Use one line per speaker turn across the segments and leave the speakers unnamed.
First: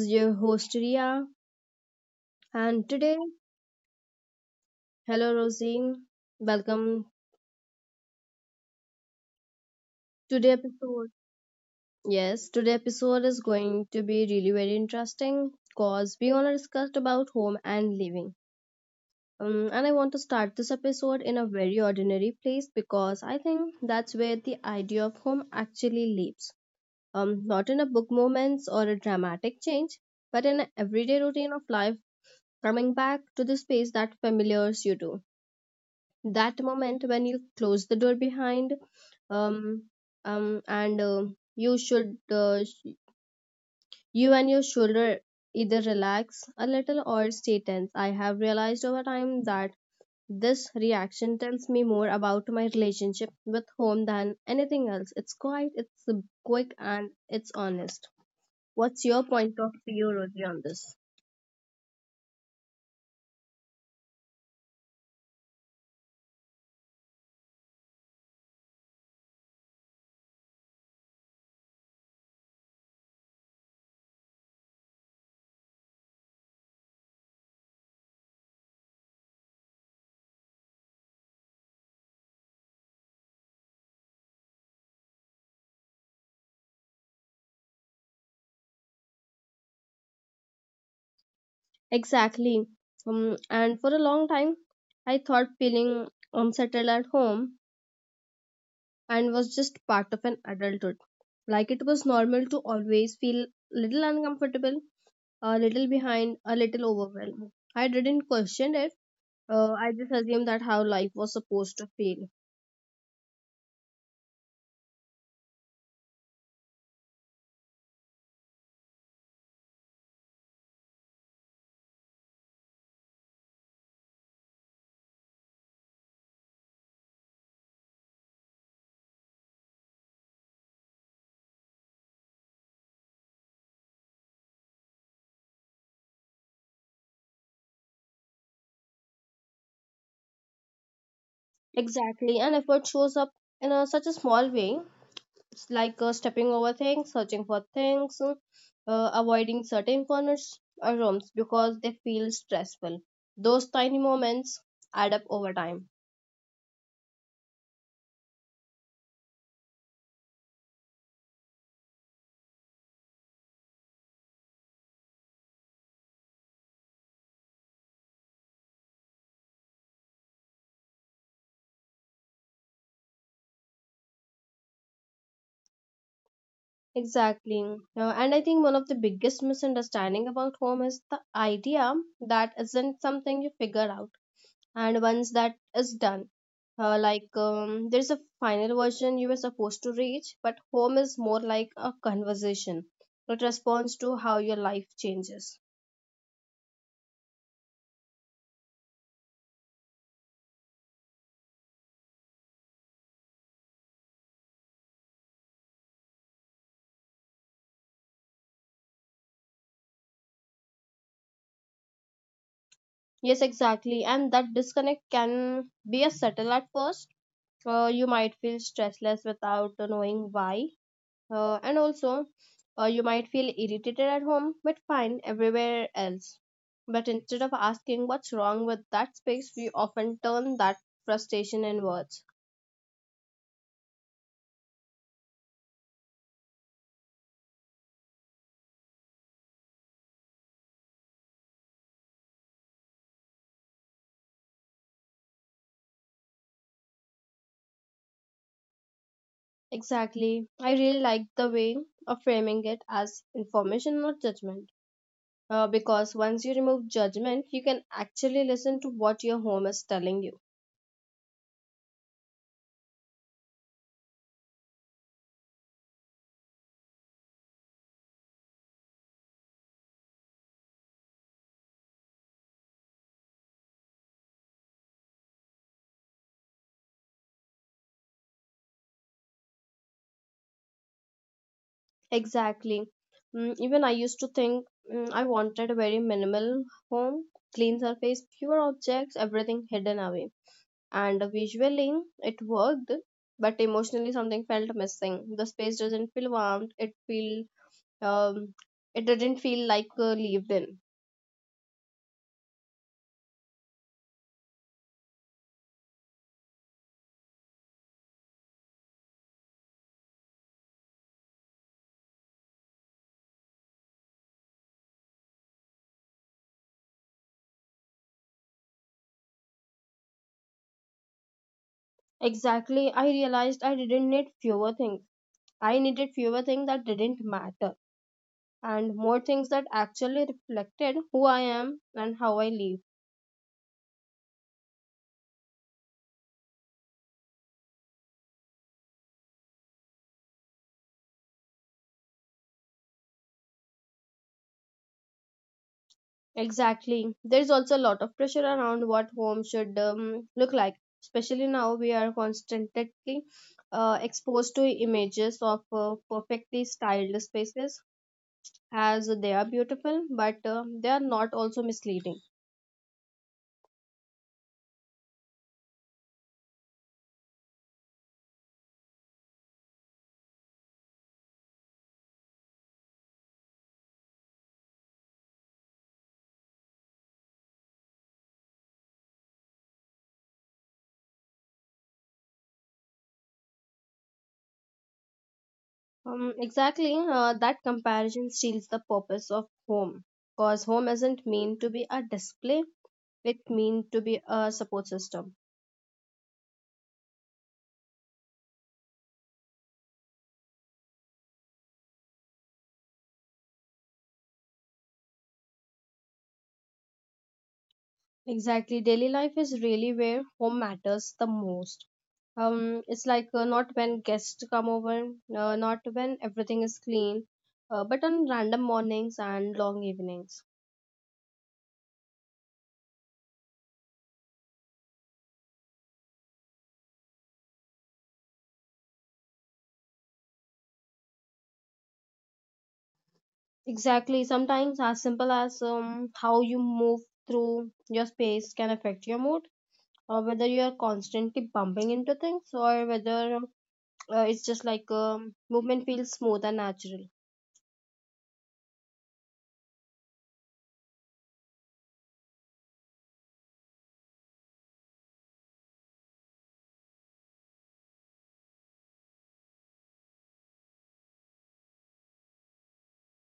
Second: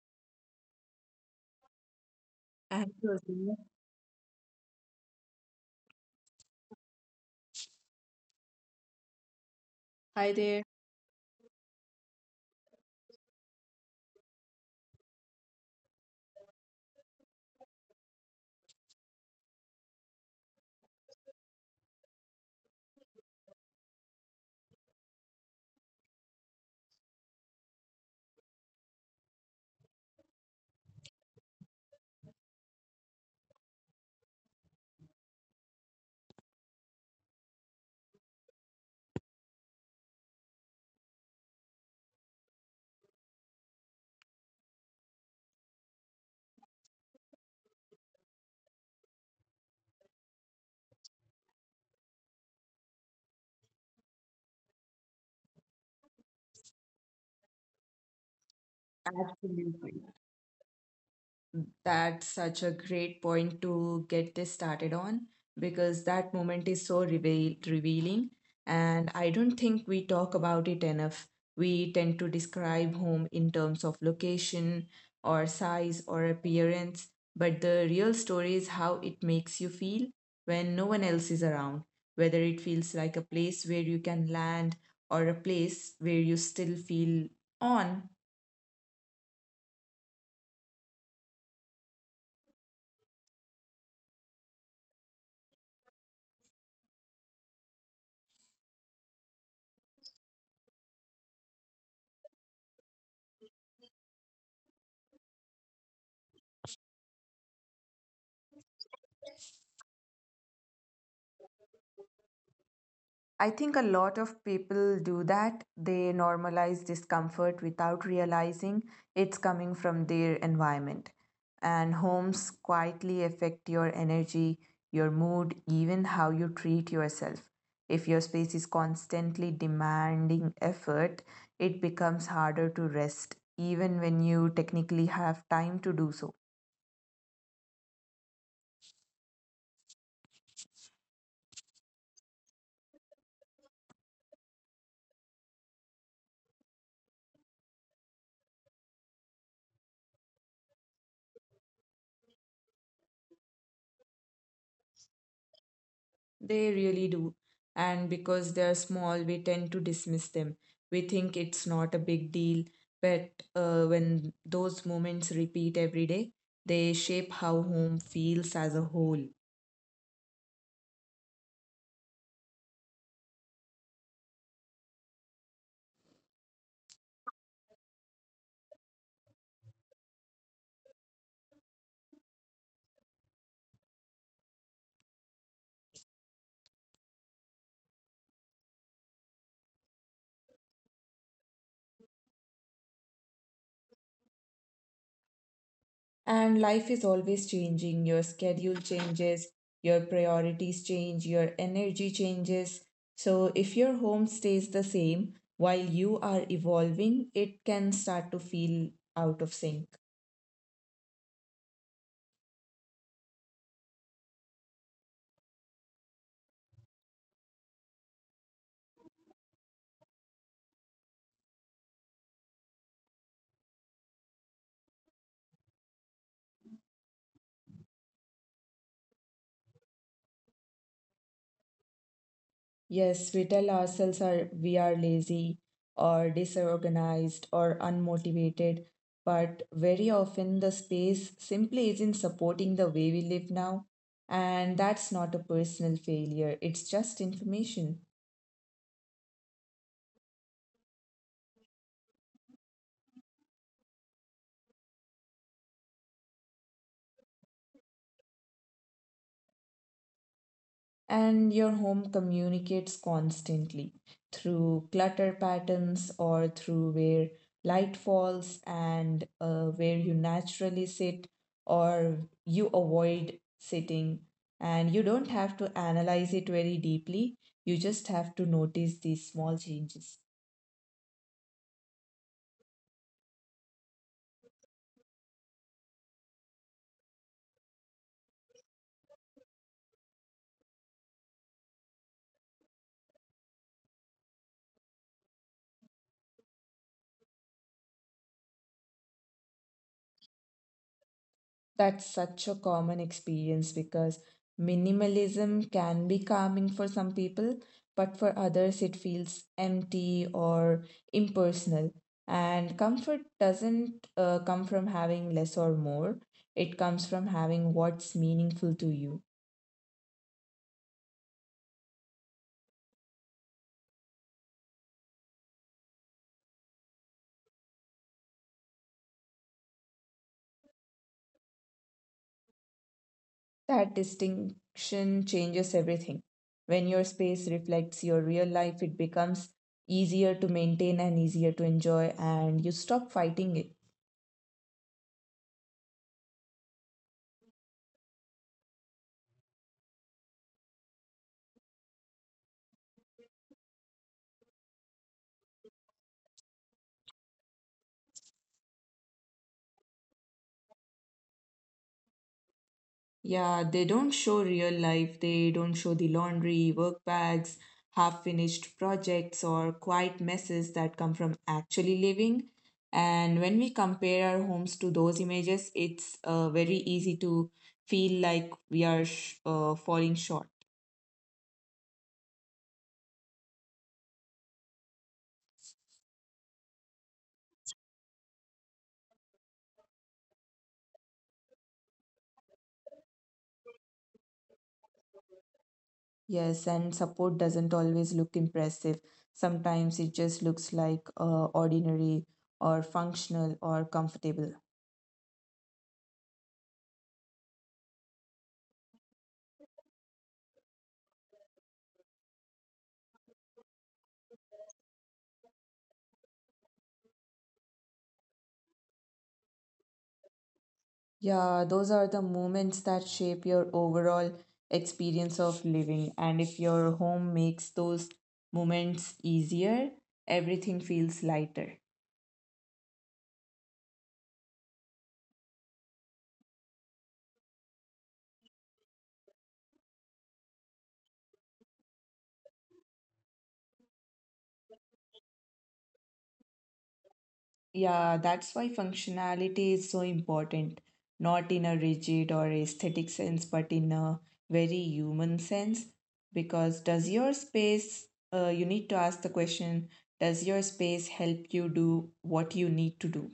is your host Ria and
And
today
Rosie,
hello Rosie. Welcome
hi
to the
there.
episode. Yes, today episode is going to be really very interesting because we gonna discuss about home and living. And I want to start this episode in a very ordinary place because I think that's where the idea of home actually lives, not in a book moments or a dramatic change, but in an everyday routine of life, coming back to the space that familiars you to. That moment when you close the door behind, um, um, and uh, you should, uh, you and your shoulder either relax a little or stay tense. I have realized over time that this reaction tells me more about my relationship with home than anything else. It's quiet, it's quick, and it's honest. What's your point of
Absolutely.
view, Rodri, on this?
That's such a great point to get this started on because that moment is so revealing. And I don't think we talk about it enough. We tend to describe home in terms of location or size or appearance, but the real story is how it makes you feel when no one else is around, whether it feels like a place where you can land or a place where you still feel on.
Exactly. And for a long time, I thought feeling unsettled at home and was just part of an adulthood. Like it was normal to always feel a little uncomfortable, a little behind, a little overwhelmed. I didn't question it. I just assumed that how life was supposed to feel.
I think a lot of people do that. They normalize discomfort without realizing it's coming from their environment. And homes quietly affect your energy, your mood, even how you treat yourself. If your space is constantly demanding effort, it becomes harder to rest, even when you technically have time to do so.
Exactly. And effort shows up in a, such a small way. It's like stepping over things, searching for things, avoiding certain corners or rooms because they feel stressful. Those tiny moments add up over time.
They really do. And because they're small, we tend to dismiss them. We think it's not a big deal. But when those moments repeat every day, they shape how home feels as a whole.
Exactly. And I think one of the biggest misunderstanding about home is the idea that isn't something you figure out. And once that is done, there's a final version you were supposed to reach, but home is more like a conversation. It responds to how your life changes.
And life is always changing. Your schedule changes, your priorities change, your energy changes. So if your home stays the same while you are evolving, it can start to feel out of sync.
Yes, exactly. And that disconnect can be a subtle at first. You might feel stressless without knowing why. And also, you might feel irritated at home, but fine everywhere else. But instead of asking what's wrong with that space, we often turn that frustration in words.
Yes, we tell ourselves are, we are lazy or disorganized or unmotivated, but very often the space simply isn't supporting the way we live now. And that's not a personal failure, it's just information.
Exactly. I really like the way of framing it as information, not judgment. Because once you remove judgment, you can actually listen to what your home is telling you.
And your home communicates constantly through clutter patterns or through where light falls and where you naturally sit or you avoid sitting, and you don't have to analyze it very deeply. You just have to notice these small changes.
Exactly. Even I used to think I wanted a very minimal home, clean surface, fewer objects, everything hidden away. And visually, it worked, but emotionally, something felt missing. The space doesn't feel warm. It feel um, it didn't feel like lived in.
That's such a common experience because minimalism can be calming for some people, but for others it feels empty or impersonal. And comfort doesn't come from having less or more, it comes from having what's meaningful to you.
Exactly. I realized I didn't need fewer things. I needed fewer things that didn't matter, and more things that actually reflected who I am and how I live.
That distinction changes everything. When your space reflects your real life, it becomes easier to maintain and easier to enjoy, and you stop fighting it.
Exactly. There is also a lot of pressure around what home should look like, especially now we are constantly exposed to images of perfectly styled spaces as they are beautiful, but they are not also misleading.
Yeah, they don't show real life. They don't show the laundry, work bags, half finished projects, or quiet messes that come from actually living. And when we compare our homes to those images, it's very easy to feel like we are falling short.
Exactly, that comparison steals the purpose of home because home isn't meant to be a display, it meant to be a support system.
Yes, and support doesn't always look impressive. Sometimes it just looks like ordinary or functional or comfortable.
Exactly. Daily life is really where home matters the most. It's like not when guests come over, not when everything is clean, but on random mornings and long evenings.
Yeah, those are the moments that shape your overall experience of living. And if your home makes those moments easier, everything feels lighter.
Exactly. Sometimes as simple as how you move through your space can affect your mood, or whether you are constantly bumping into things, or whether it's just like movement feels smooth and natural.
Yeah, that's why functionality is so important, not in a rigid or aesthetic sense, but in a very human sense. Because does your space, you need to ask the question, does your space help you do what you need to do?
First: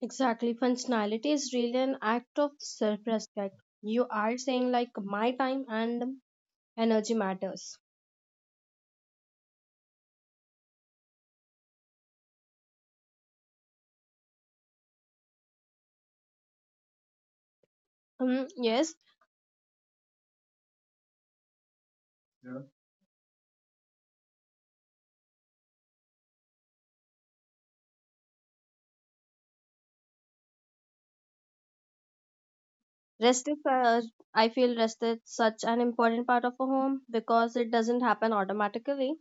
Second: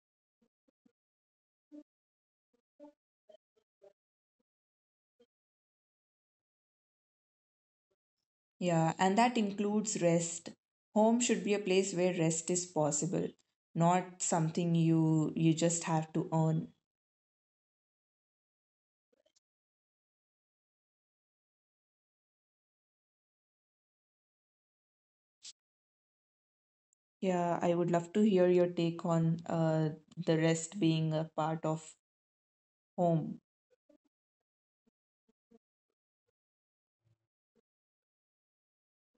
Exactly. Functionality is really an act of self respect. You are saying, like, my time and energy matters.
Yeah, and that includes rest. Home should be a place where rest is possible, not something you just have to earn.
Mm, yes,
Yeah, I would love to hear your take on the rest being a part of home.
rest is, uh, I feel rest is such an important part of a home because it doesn't happen automatically.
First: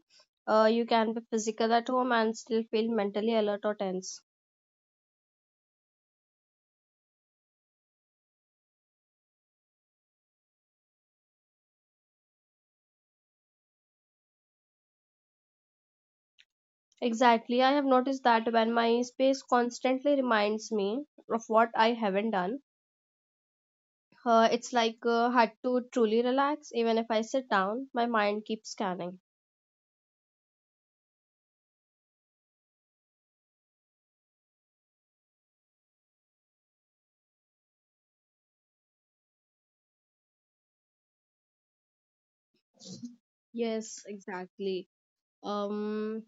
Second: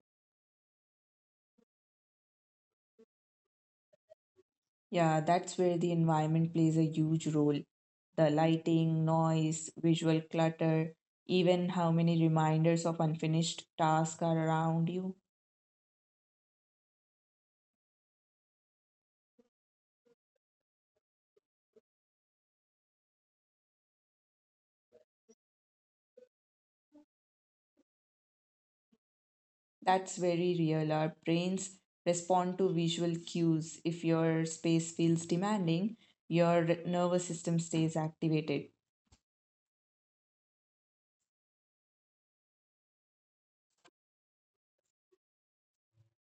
You can be physical at home and still feel mentally alert or tense.
Yeah, that's where the environment plays a huge role. The lighting, noise, visual clutter, even how many reminders of unfinished tasks are around you.
Exactly. I have noticed that when my space constantly reminds me of what I haven't done, it's like hard to truly relax. Even if I sit down, my mind keeps scanning.
That's very real. Our brains respond to visual cues. If your space feels demanding, your nervous system stays activated.
Yes, exactly. Um,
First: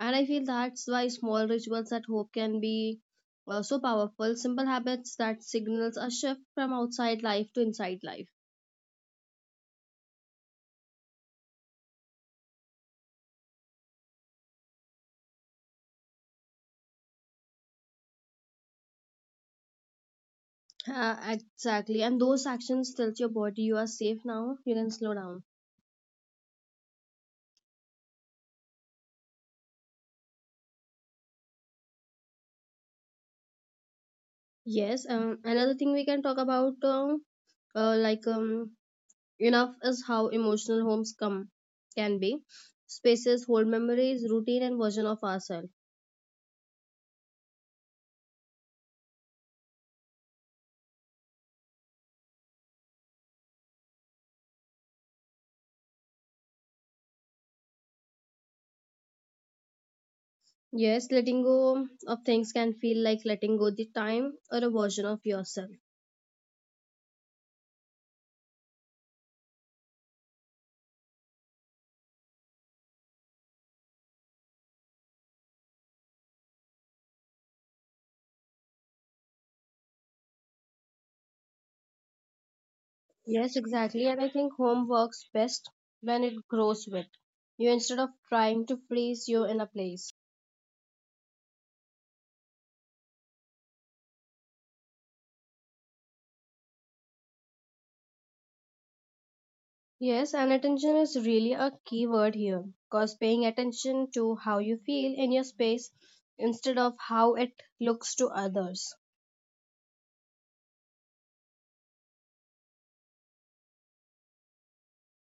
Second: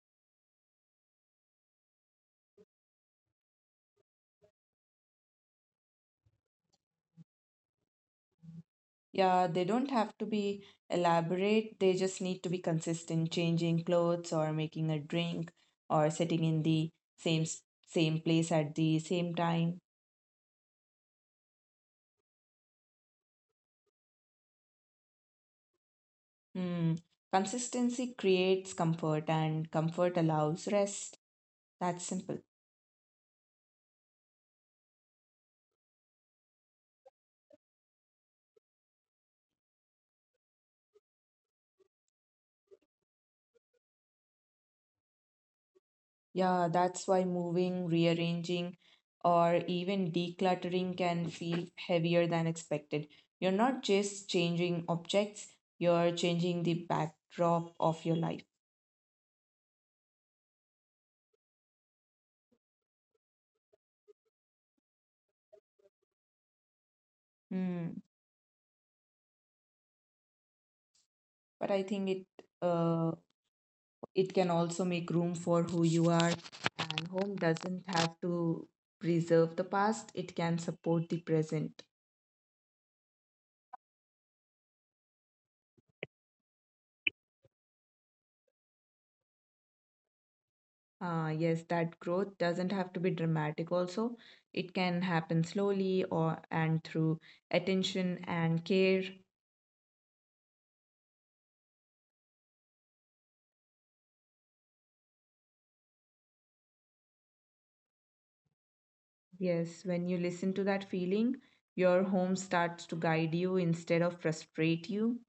and I feel that's why small rituals at home can be so powerful. Simple habits that signals a shift from outside life to inside life.
Yeah, they don't have to be elaborate, they just need to be consistent, changing clothes or making a drink or sitting in the same s- same place at the same time.
Exactly. And those actions tells your body you are safe now. You can slow down.
Hmm. Consistency creates comfort and comfort allows rest. That's simple.
Yes. Another thing we can talk about, uh, like um, Enough is how emotional homes come can be. Spaces hold memories, routine, and version of ourselves.
Yeah, that's why moving, rearranging, or even decluttering can feel heavier than expected. You're not just changing objects, you're changing the backdrop of your life.
Yes, letting go of things can feel like letting go the time or a version of yourself.
Hmm. But I think uh, it can also make room for who you are, and home doesn't have to preserve the past, it can support the present.
Yes, exactly, and I think home works best when it grows with you instead of trying to freeze you in a place.
Ah, yes, that growth doesn't have to be dramatic also. It can happen slowly or and through attention and care.
Yes, and attention is really a key word here because paying attention to how you feel in your space instead of how it looks to others.
Yes, when you listen to that feeling, your home starts to guide you instead of frustrate you.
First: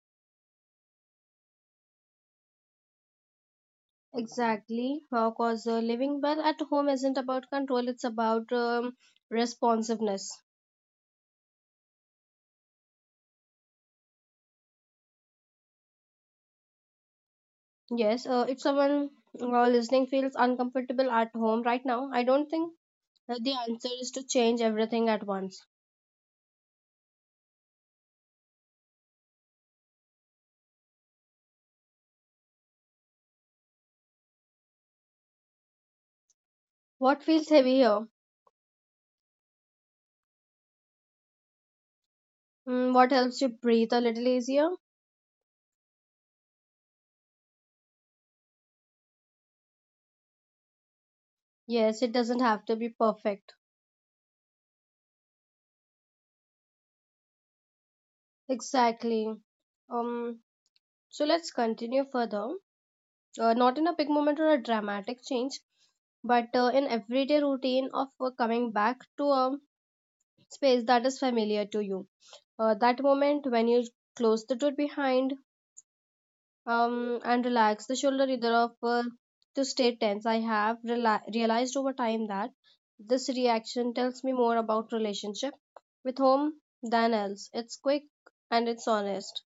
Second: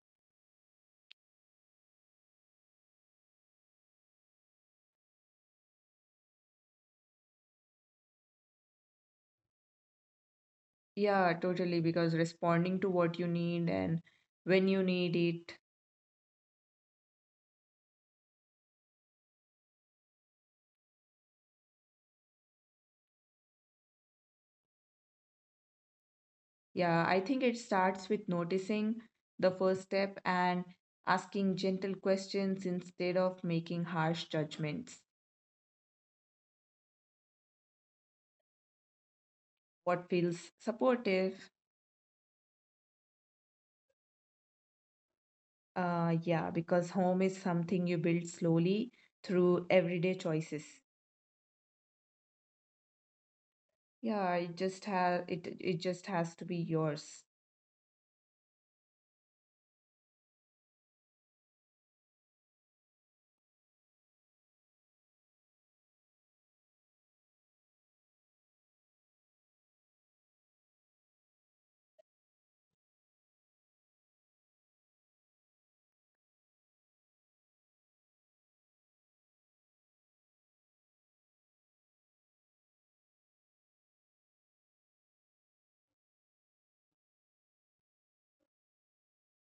Exactly, because living well at home isn't about control, it's about responsiveness.
Yeah, totally, because responding to what you need and when you need it.
Yes, if someone listening feels uncomfortable at home right now, I don't think that the answer is to change everything at once.
Yeah, I think it starts with noticing the first step and asking gentle questions instead of making harsh judgments.
What feels heavy here?
What feels supportive?
Mm, what helps you breathe a little easier?
Yeah, because home is something you build slowly through everyday choices.
Yes, it doesn't have to be perfect.
Yeah, it just has to be yours.
Exactly. Um, so let's continue further. Not in a big moment or a dramatic change, but in everyday routine of coming back to a space that is familiar to you. That moment when you close the door behind, and relax the shoulder either of to stay tense. I have realized over time that this reaction tells me more about relationship with home than else. It's quick and it's honest.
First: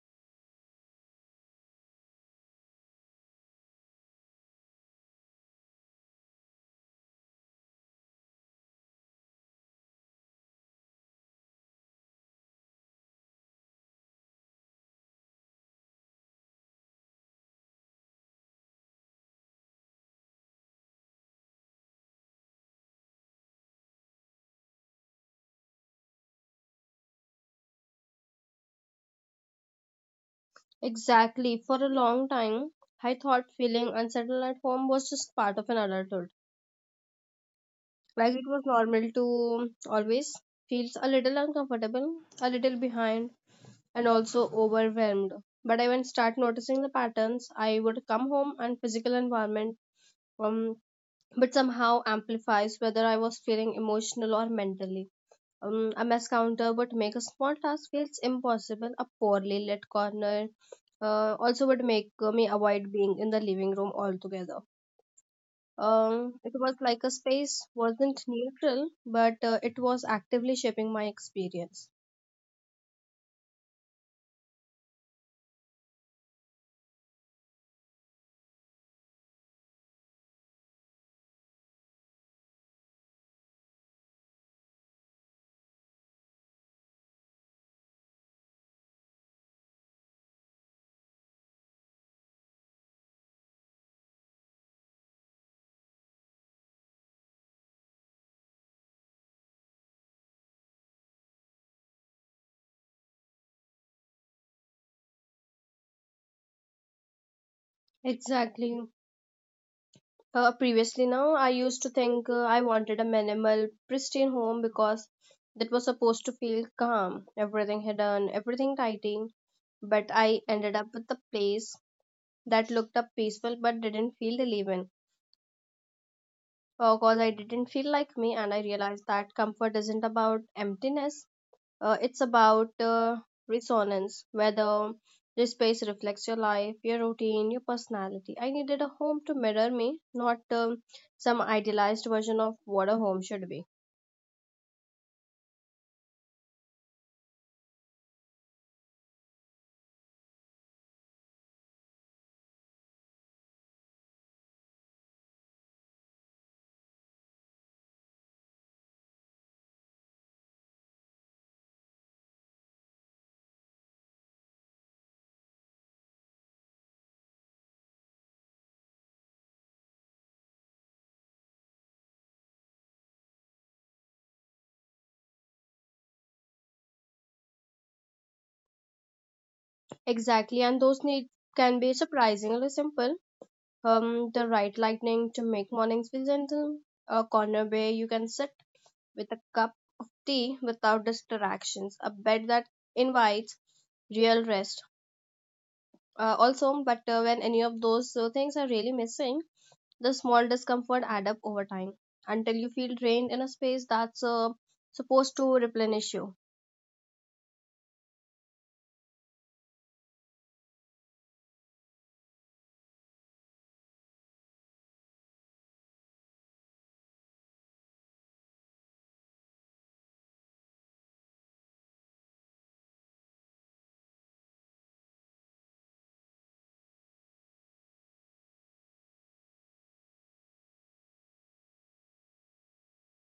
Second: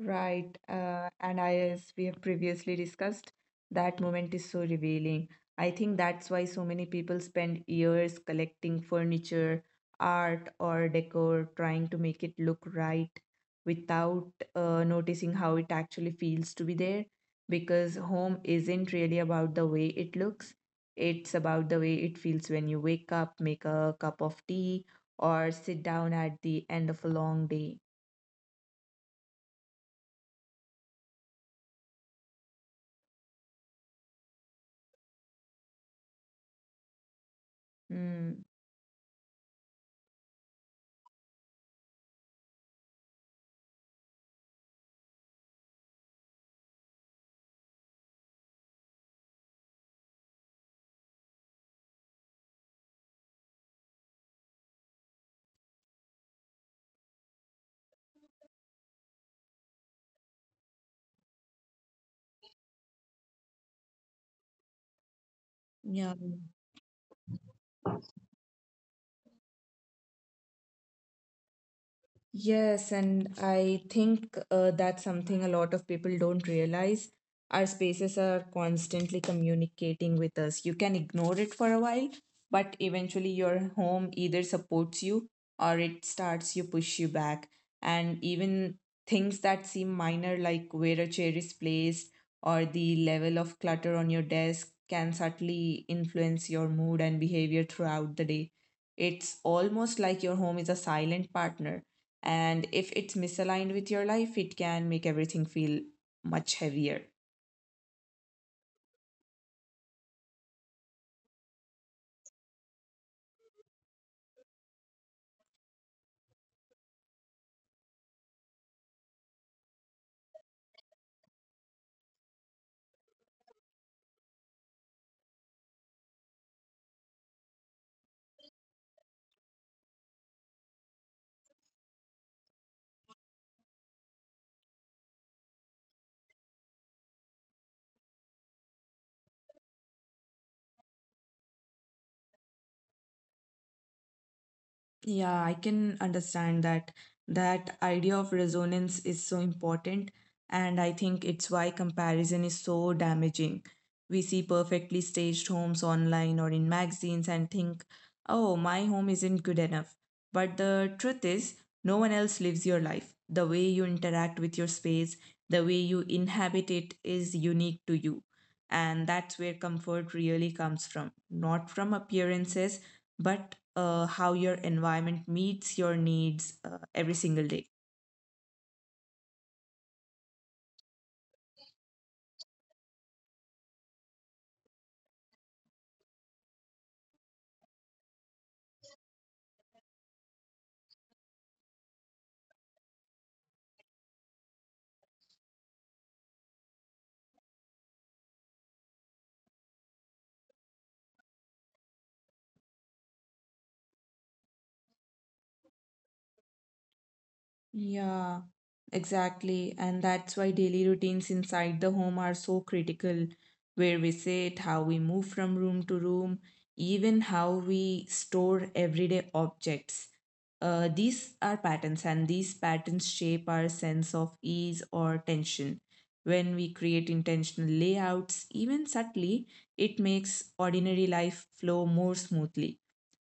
Right, and I, as we have previously discussed, that moment is so revealing. I think that's why so many people spend years collecting furniture, art, or decor, trying to make it look right without noticing how it actually feels to be there. Because home isn't really about the way it looks, it's about the way it feels when you wake up, make a cup of tea, or sit down at the end of a long day.
Exactly, for a long time I thought feeling unsettled at home was just part of an adulthood. Like
Hmm.
it was normal to always feels a little uncomfortable, a little behind, and also overwhelmed. But I when start noticing the patterns, I would come home and physical environment um but somehow amplifies whether I was feeling emotional or mentally. A mess counter would make a small task feels impossible, a poorly lit corner also would make me avoid being in the living room altogether.
Yeah.
It was like a space wasn't neutral, but it was actively shaping my experience.
Yes, and I think that's something a lot of people don't realize. Our spaces are constantly communicating with us. You can ignore it for a while, but eventually your home either supports you or it starts you push you back. And even things that seem minor, like where a chair is placed or the level of clutter on your desk, can subtly influence your mood and behavior throughout the day. It's almost like your home is a silent partner, and if it's misaligned with your life, it can make everything feel much heavier.
Exactly. Previously, now I used to think I wanted a minimal, pristine home because that was supposed to feel calm, everything hidden, everything tidy. But I ended up with a place that looked up peaceful but didn't feel to live in. Because I didn't feel like me, and I realized that comfort isn't about emptiness. It's about resonance, whether this space reflects your life, your routine, your personality. I needed a home to mirror me, not some idealized version of what a home should be.
Yeah, I can understand that. That idea of resonance is so important, and I think it's why comparison is so damaging. We see perfectly staged homes online or in magazines and think, oh, my home isn't good enough. But the truth is, no one else lives your life. The way you interact with your space, the way you inhabit it is unique to you. And that's where comfort really comes from, not from appearances, but how your environment meets your needs every single day.
Exactly, and those needs can be surprisingly simple. The right lighting to make mornings feel gentle, a corner where you can sit with a cup of tea without distractions, a bed that invites real rest. Also, but when any of those things are really missing, the small discomfort add up over time until you feel drained in a space that's supposed to replenish you.
Yeah, exactly. And that's why daily routines inside the home are so critical, where we sit, how we move from room to room, even how we store everyday objects. These are patterns, and these patterns shape our sense of ease or tension. When we create intentional layouts, even subtly, it makes ordinary life flow more smoothly.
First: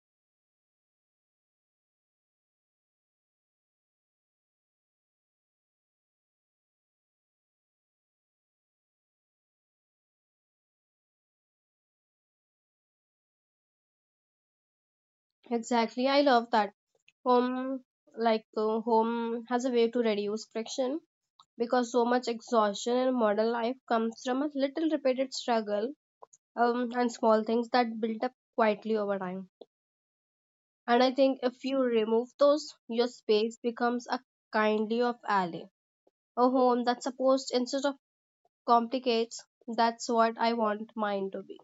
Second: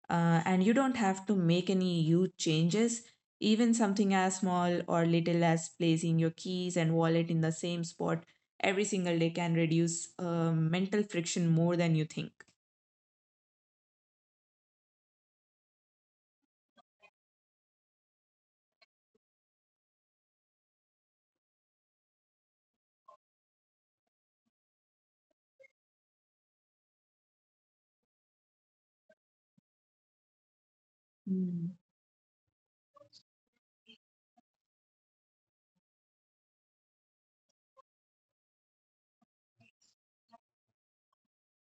And you don't have to make any huge changes. Even something as small or little as placing your keys and wallet in the same spot every single day can reduce mental friction more than you think.
Exactly, I love that. Home, like home, has a way to reduce friction because so much exhaustion in modern life comes from a little repeated struggle, and small things that build up quietly over time. And I think if
Hmm.
you remove those, your space becomes a kindly of alley, a home that supposed instead of complicates. That's what I want mine to be.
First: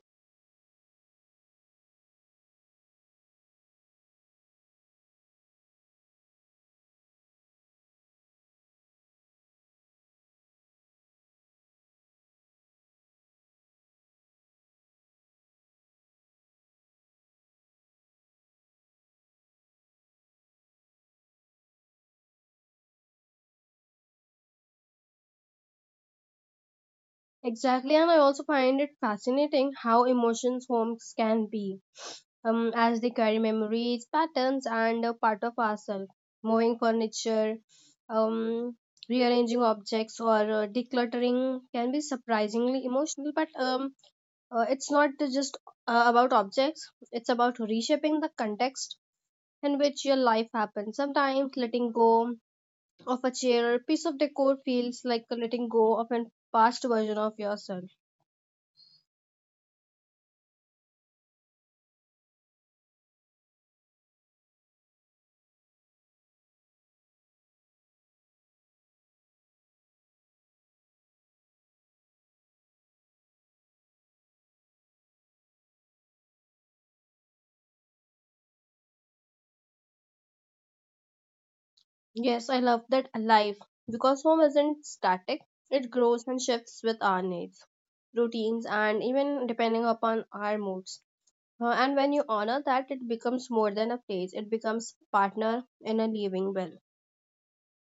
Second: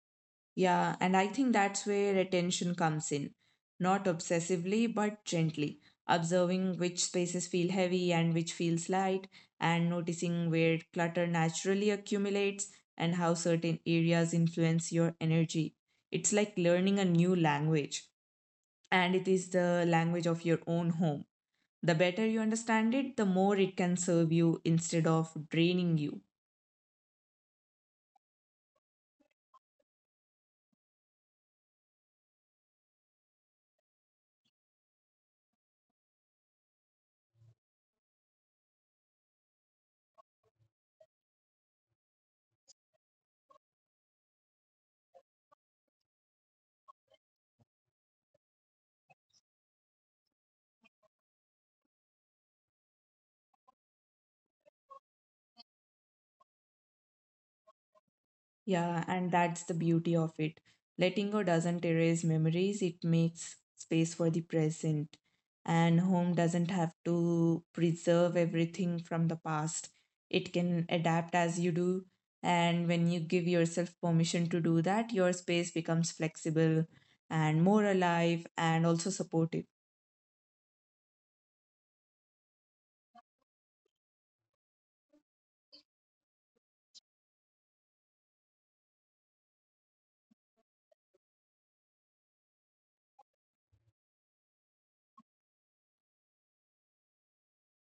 Yeah, and I think that's where attention comes in. Not obsessively, but gently. Observing which spaces feel heavy and which feels light, and noticing where clutter naturally accumulates and how certain areas influence your energy. It's like learning a new language, and it is the language of your own home. The better you understand it, the more it can serve you instead of draining you.
Exactly, and I also find it fascinating how emotions homes can be, as they carry memories, patterns, and a part of ourselves. Moving furniture, um, rearranging objects, or decluttering can be surprisingly emotional. But it's not just about objects; it's about reshaping the context in which your life happens. Sometimes letting go of a chair or piece of decor feels like letting go of an past version of yourself.
Yeah, and that's the beauty of it. Letting go doesn't erase memories, it makes space for the present. And home doesn't have to preserve everything from the past, it can adapt as you do. And when you give yourself permission to do that, your space becomes flexible and more alive and also supportive.
Yes, I love that alive because home isn't static. It grows and shifts with our needs, routines, and even depending upon our moods. And when you honor that, it becomes more than a place. It becomes partner in a living well.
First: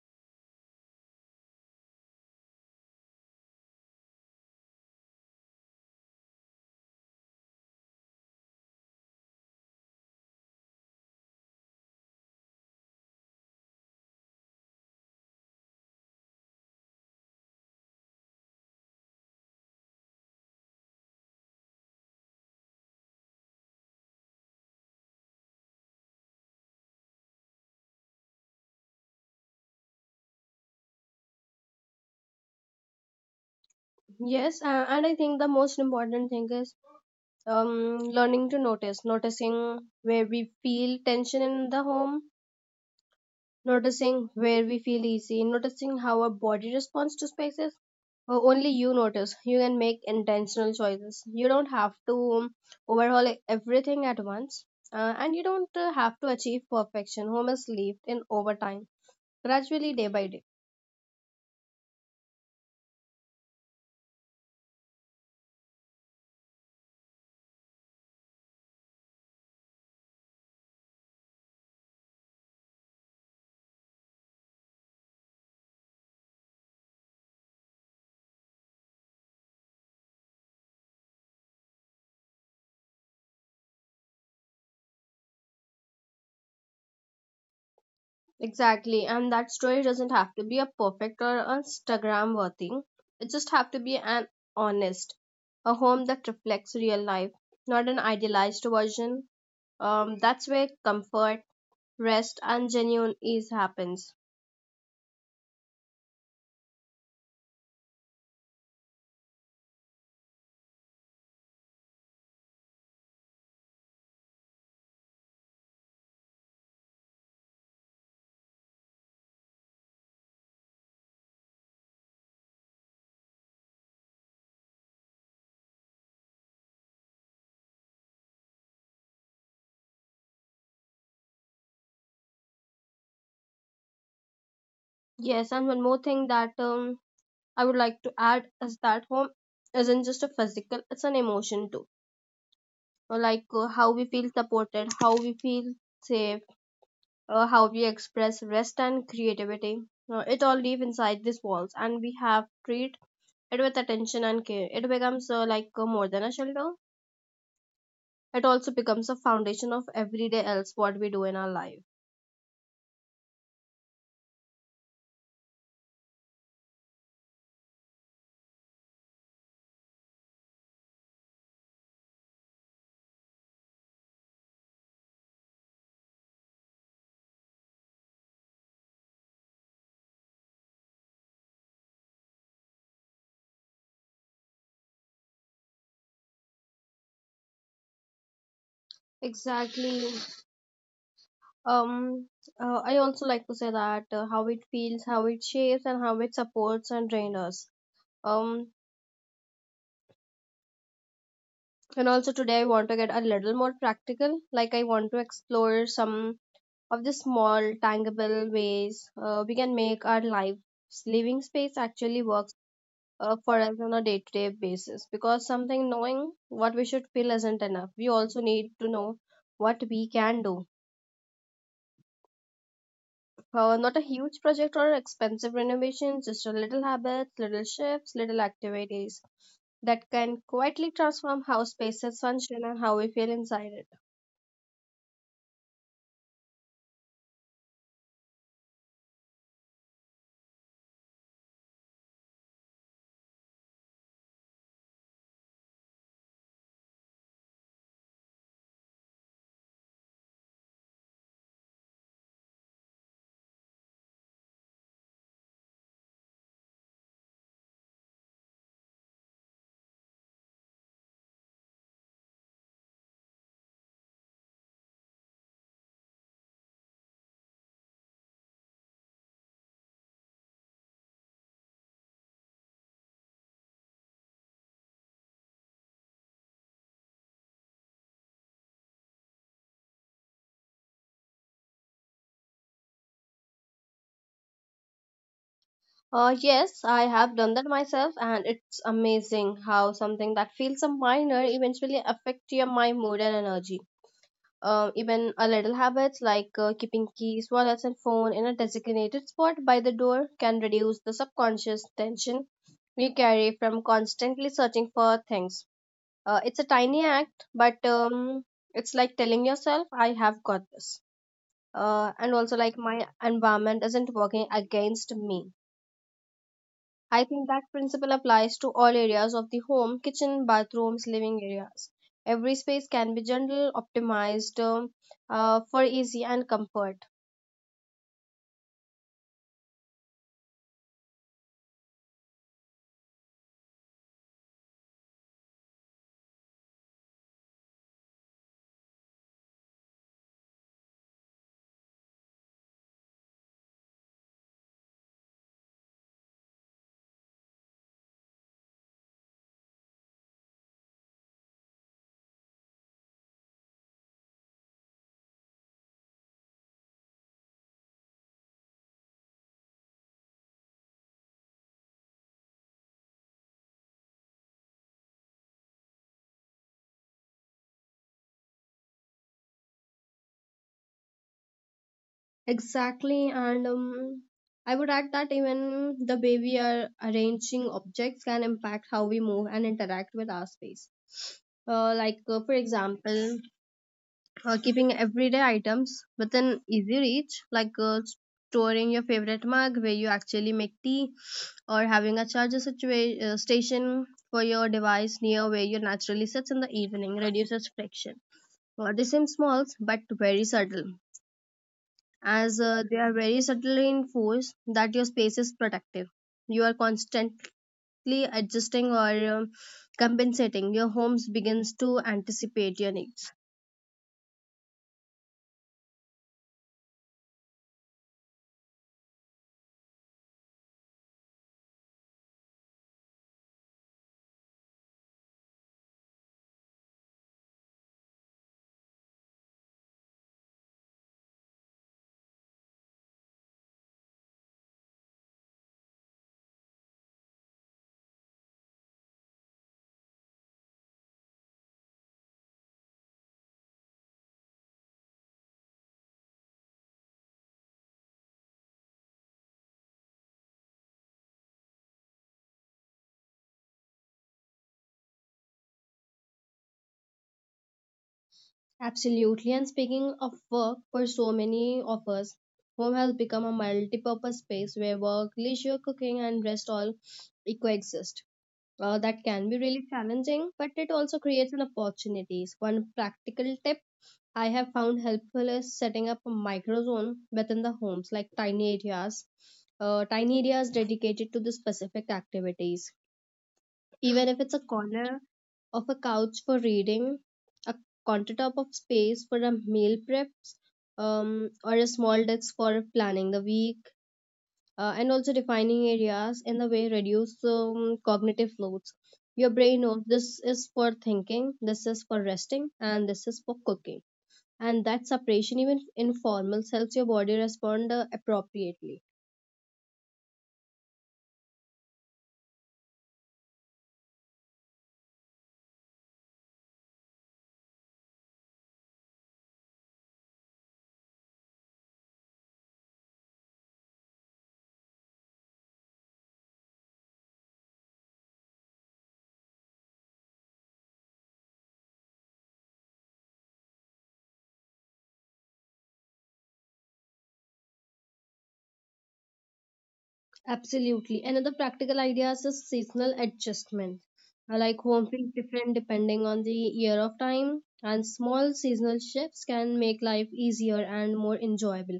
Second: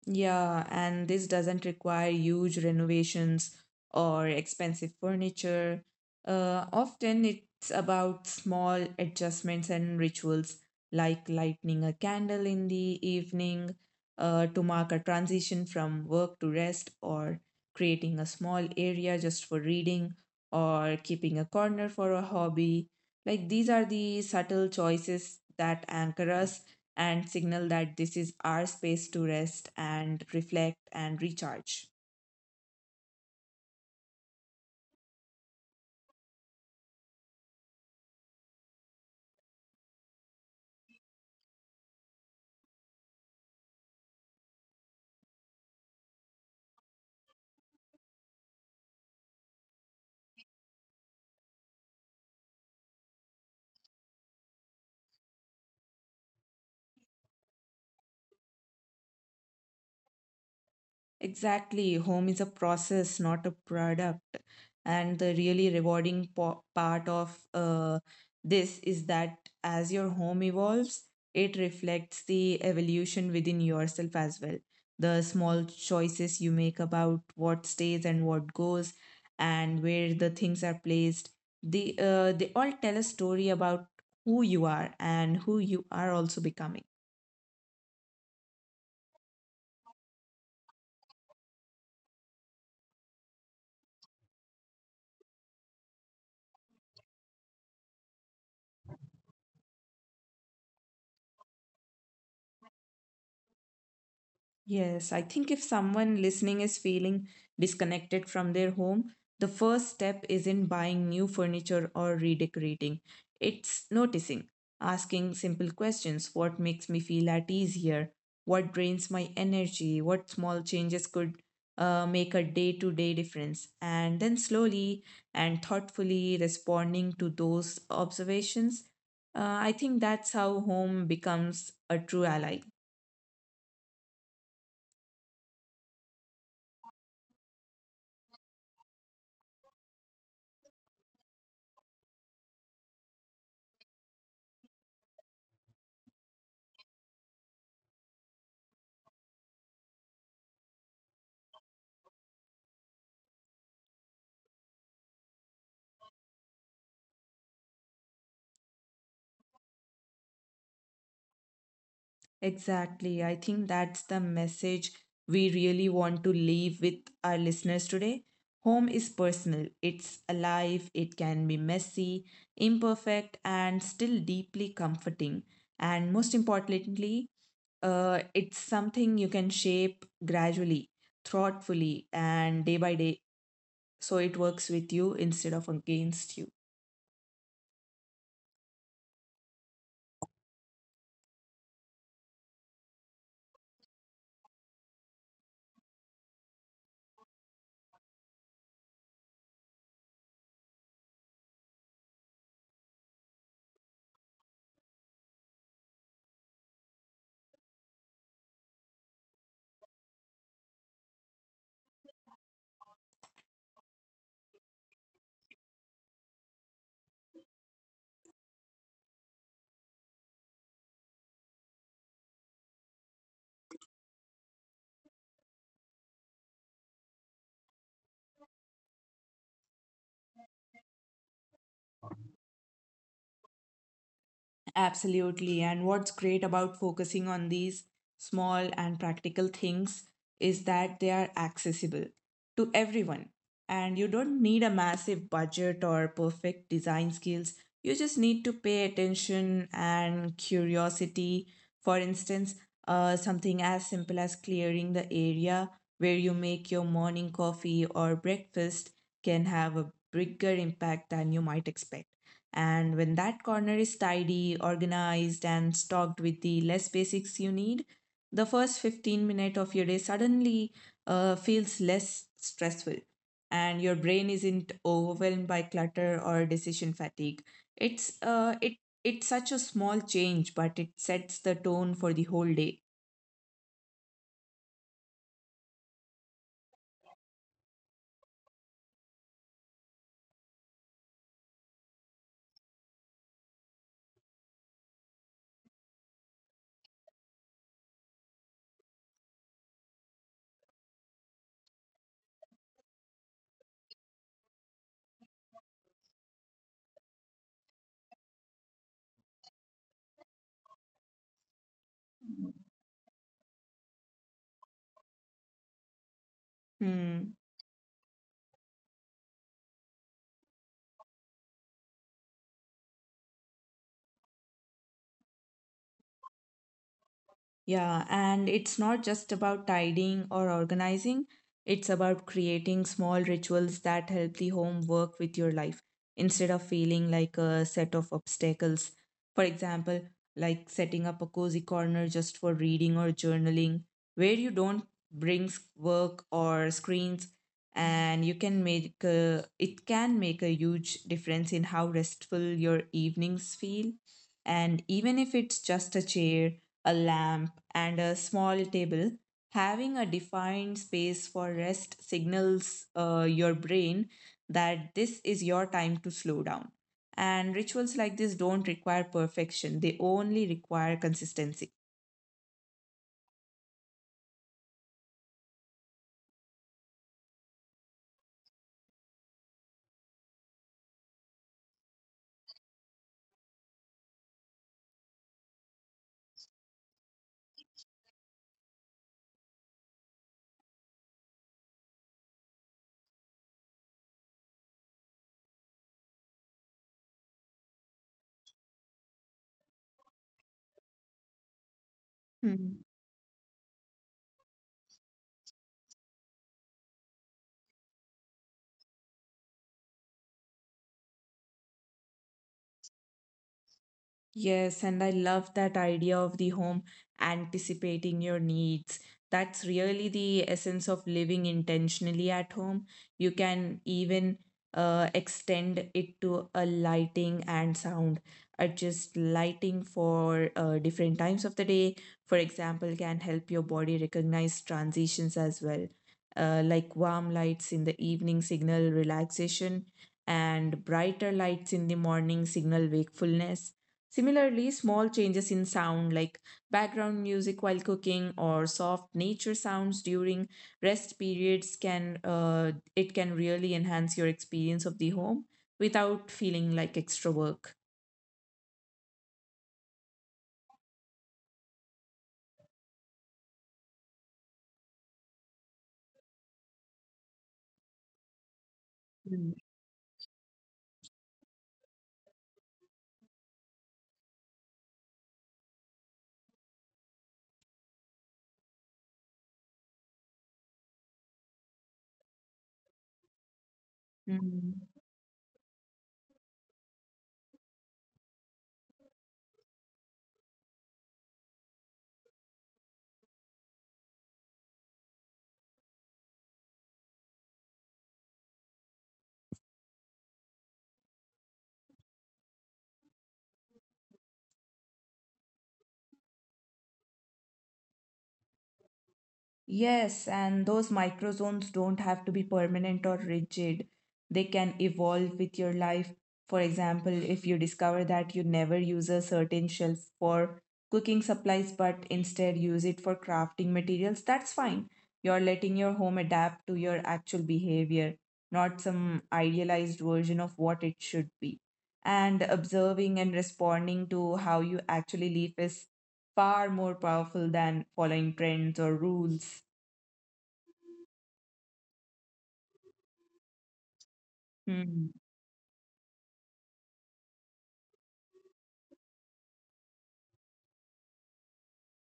Yeah, and this doesn't require huge renovations or expensive furniture. Often it's about small adjustments and rituals like lighting a candle in the evening to mark a transition from work to rest, or creating a small area just for reading, or keeping a corner for a hobby. Like these are the subtle choices that anchor us and signal that this is our space to rest and reflect and recharge.
Yes, and I think the most important thing is learning to notice, noticing where we feel tension in the home, noticing where we feel easy, noticing how our body responds to spaces. Only you notice. You can make intentional choices. You don't have to everything at once, and you don't have to achieve perfection. Home is lived in over time, gradually, day by day.
Exactly. Home is a process, not a product. And the really rewarding part of this is that as your home evolves, it reflects the evolution within yourself as well. The small choices you make about what stays and what goes, and where the things are placed, they all tell a story about who you are and who you are also becoming.
Exactly, and that story doesn't have to be a perfect or Instagram worthy. It just have to be an honest, a home that reflects real life, not an idealized version. That's where comfort, rest, and genuine ease happens.
Yes, I think if someone listening is feeling disconnected from their home, the first step isn't buying new furniture or redecorating. It's noticing, asking simple questions: what makes me feel at ease here? What drains my energy? What small changes could make a day to day difference? And then slowly and thoughtfully responding to those observations. I think that's how home becomes a true ally.
Yes, and one more thing that I would like to add is that home isn't just a physical, it's an emotion too. Like how we feel supported, how we feel safe, how we express rest and creativity. It all live inside these walls and we have treat it with attention and care. It becomes more than a shelter. It also becomes a foundation of everyday else what we do in our life.
Exactly. I think that's the message we really want to leave with our listeners today. Home is personal, it's alive, it can be messy, imperfect, and still deeply comforting. And most importantly, it's something you can shape gradually, thoughtfully, and day by day, so it works with you instead of against you.
Exactly. Um, I also like to say that how it feels, how it shapes, and how it supports and drains us. Um, And also today I want to get a little more practical. Like I want to explore some of the small, tangible ways we can make our lives living space actually works for us on a day-to-day basis. Because something knowing what we should feel isn't enough. We also need to know what we can do. Not a huge project or expensive renovation, just a little habits, little shifts, little activities that can quietly transform how spaces function and how we feel inside it.
Absolutely. And what's great about focusing on these small and practical things is that they are accessible to everyone. And you don't need a massive budget or perfect design skills. You just need to pay attention and curiosity. For instance, something as simple as clearing the area where you make your morning coffee or breakfast can have a bigger impact than you might expect. And when that corner is tidy, organized, and stocked with the less basics you need, the first 15 minutes of your day suddenly feels less stressful. And your brain isn't overwhelmed by clutter or decision fatigue. It's uh, it it's such a small change, but it sets the tone for the whole day.
Yes, I have done that myself, and it's amazing how something that feels a minor eventually affect your my mood and energy. Even a little habits like keeping keys, wallets, and phone in a designated spot by the door can reduce the subconscious tension we carry from constantly searching for things. It's a tiny act, but it's like telling yourself, "I have got this." And also like my environment isn't working against me. I
Hmm.
think that principle applies to all areas of the home kitchen, bathrooms, living areas. Every space can be gentle, optimized for easy and comfort.
Yeah, and it's not just about tidying or organizing, it's about creating small rituals that help the home work with your life instead of feeling like a set of obstacles. For example, like setting up a cozy corner just for reading or journaling, where you don't work or screens, and you can make a, it can make a huge difference in how restful your evenings feel. And even if it's just a chair, a lamp, and a small table. Having a defined space for rest signals your brain that this is your time to slow down. And rituals like this don't require perfection, they only require consistency.
Exactly, and I would add that even the way we are arranging objects can impact how we move and interact with our space. For example, keeping everyday items within easy reach, like storing your favorite mug where you actually make tea, or having a station for your device near where you naturally sits in the evening reduces friction. They seem small but very subtle, as they are very subtly enforced that your space is protective. You are constantly adjusting or compensating. Your homes begins to anticipate your needs.
Yes, and I love that idea of the home anticipating your needs. That's really the essence of living intentionally at home. You can even extend it to a lighting and sound. Adjust lighting for different times of the day, for example, can help your body recognize transitions as well, like warm lights in the evening signal relaxation, and brighter lights in the morning signal wakefulness. Similarly, small changes in sound like background music while cooking or soft nature sounds during rest periods can it can really enhance your experience of the home without feeling like extra work.
Absolutely. And speaking of work, for so many of us, home has become a multi-purpose space where work, leisure, cooking, and rest all coexist. That can be really challenging, but it also creates an opportunities. One practical tip I have found helpful is setting up a microzone within the homes, like tiny areas, tiny areas dedicated to the specific activities. Even if it's a
Mm.
corner of a couch for reading, a countertop of space for a meal preps, or a small desk for planning the week, and also defining areas in the way reduce cognitive loads. Your brain knows this is for thinking, this is for resting, and this is for cooking. And that separation, even informal, helps your body respond appropriately.
Yes, and those microzones don't have to be permanent or rigid. They can evolve with your life. For example, if you discover that you never use a certain shelf for cooking supplies but instead use it for crafting materials, that's fine. You're letting your home adapt to your actual behavior, not some idealized version of what it should be. And observing and responding to how you actually live is far more powerful than following trends or rules.
Absolutely. Another practical idea is a seasonal adjustment. Like
Hmm.
home feels different depending on the year of time, and small seasonal shifts can make life easier and more enjoyable.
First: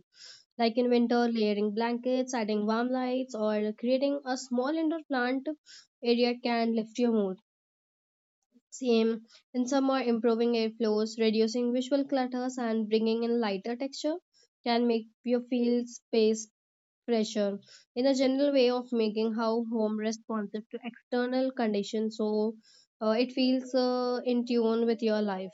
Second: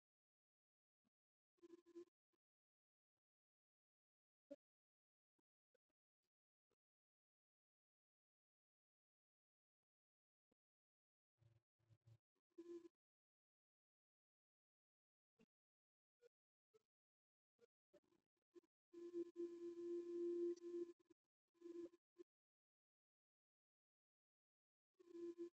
Like in winter, layering blankets, adding warm lights, or creating a small indoor plant area can lift your mood. Same, and some are improving airflows, reducing visual clutters, and bringing in lighter texture can make you feel space pressure in a general way of making how home responsive to external conditions, so it feels in tune with your life.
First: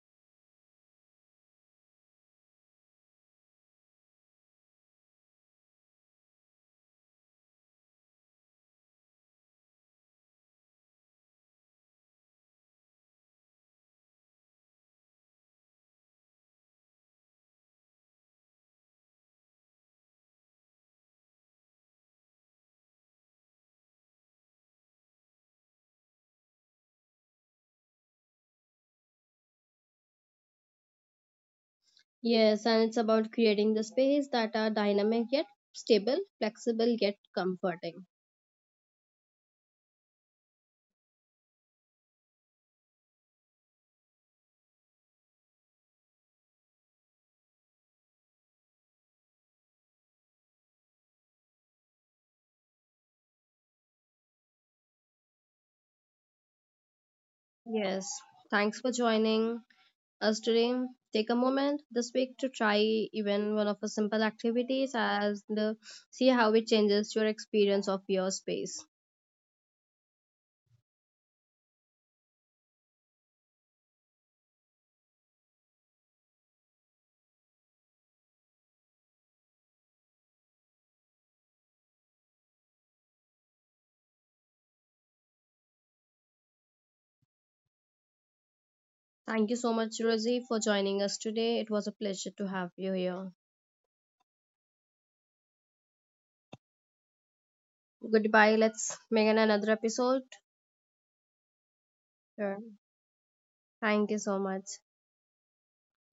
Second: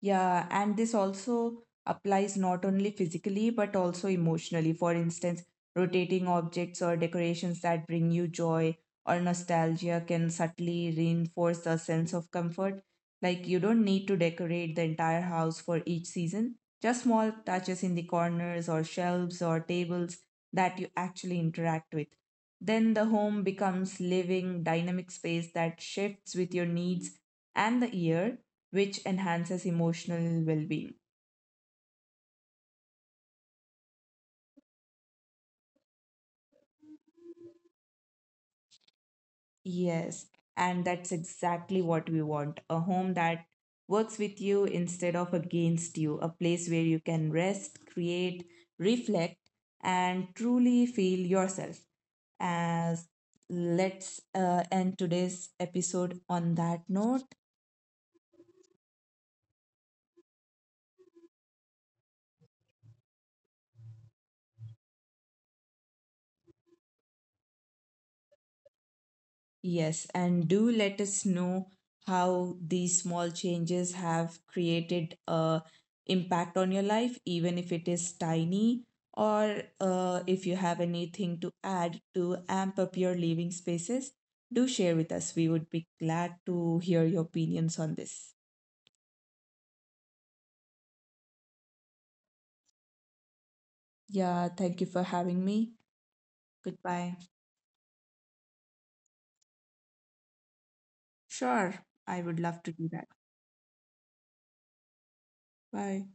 Yeah, and this also applies not only physically but also emotionally. For instance, rotating objects or decorations that bring you joy or nostalgia can subtly reinforce a sense of comfort. Like, you don't need to decorate the entire house for each season, just small touches in the corners or shelves or tables that you actually interact with. Then the home becomes living, dynamic space that shifts with your needs and the year, which enhances emotional well being.
Yes, and it's about creating the space that are dynamic yet stable, flexible yet comforting.
Yes, and that's exactly what we want, a home that works with you instead of against you, a place where you can rest, create, reflect, and truly feel yourself. As let's end today's episode on that note.
Yes, thanks for joining us today. Take a moment this week to try even one of the simple activities as the see how it changes your experience of your space.
Yes, and do let us know how these small changes have created a impact on your life, even if it is tiny, or if you have anything to add to amp up your living spaces, do share with us. We would be glad to hear your opinions on this.
Thank you so much, Rosie, for joining us today. It was a pleasure to have you here.
Yeah, thank you for having me. Goodbye.
Goodbye. Let's make another episode.
Sure, I would love
Sure.
to do that.
Thank you so much.
Bye.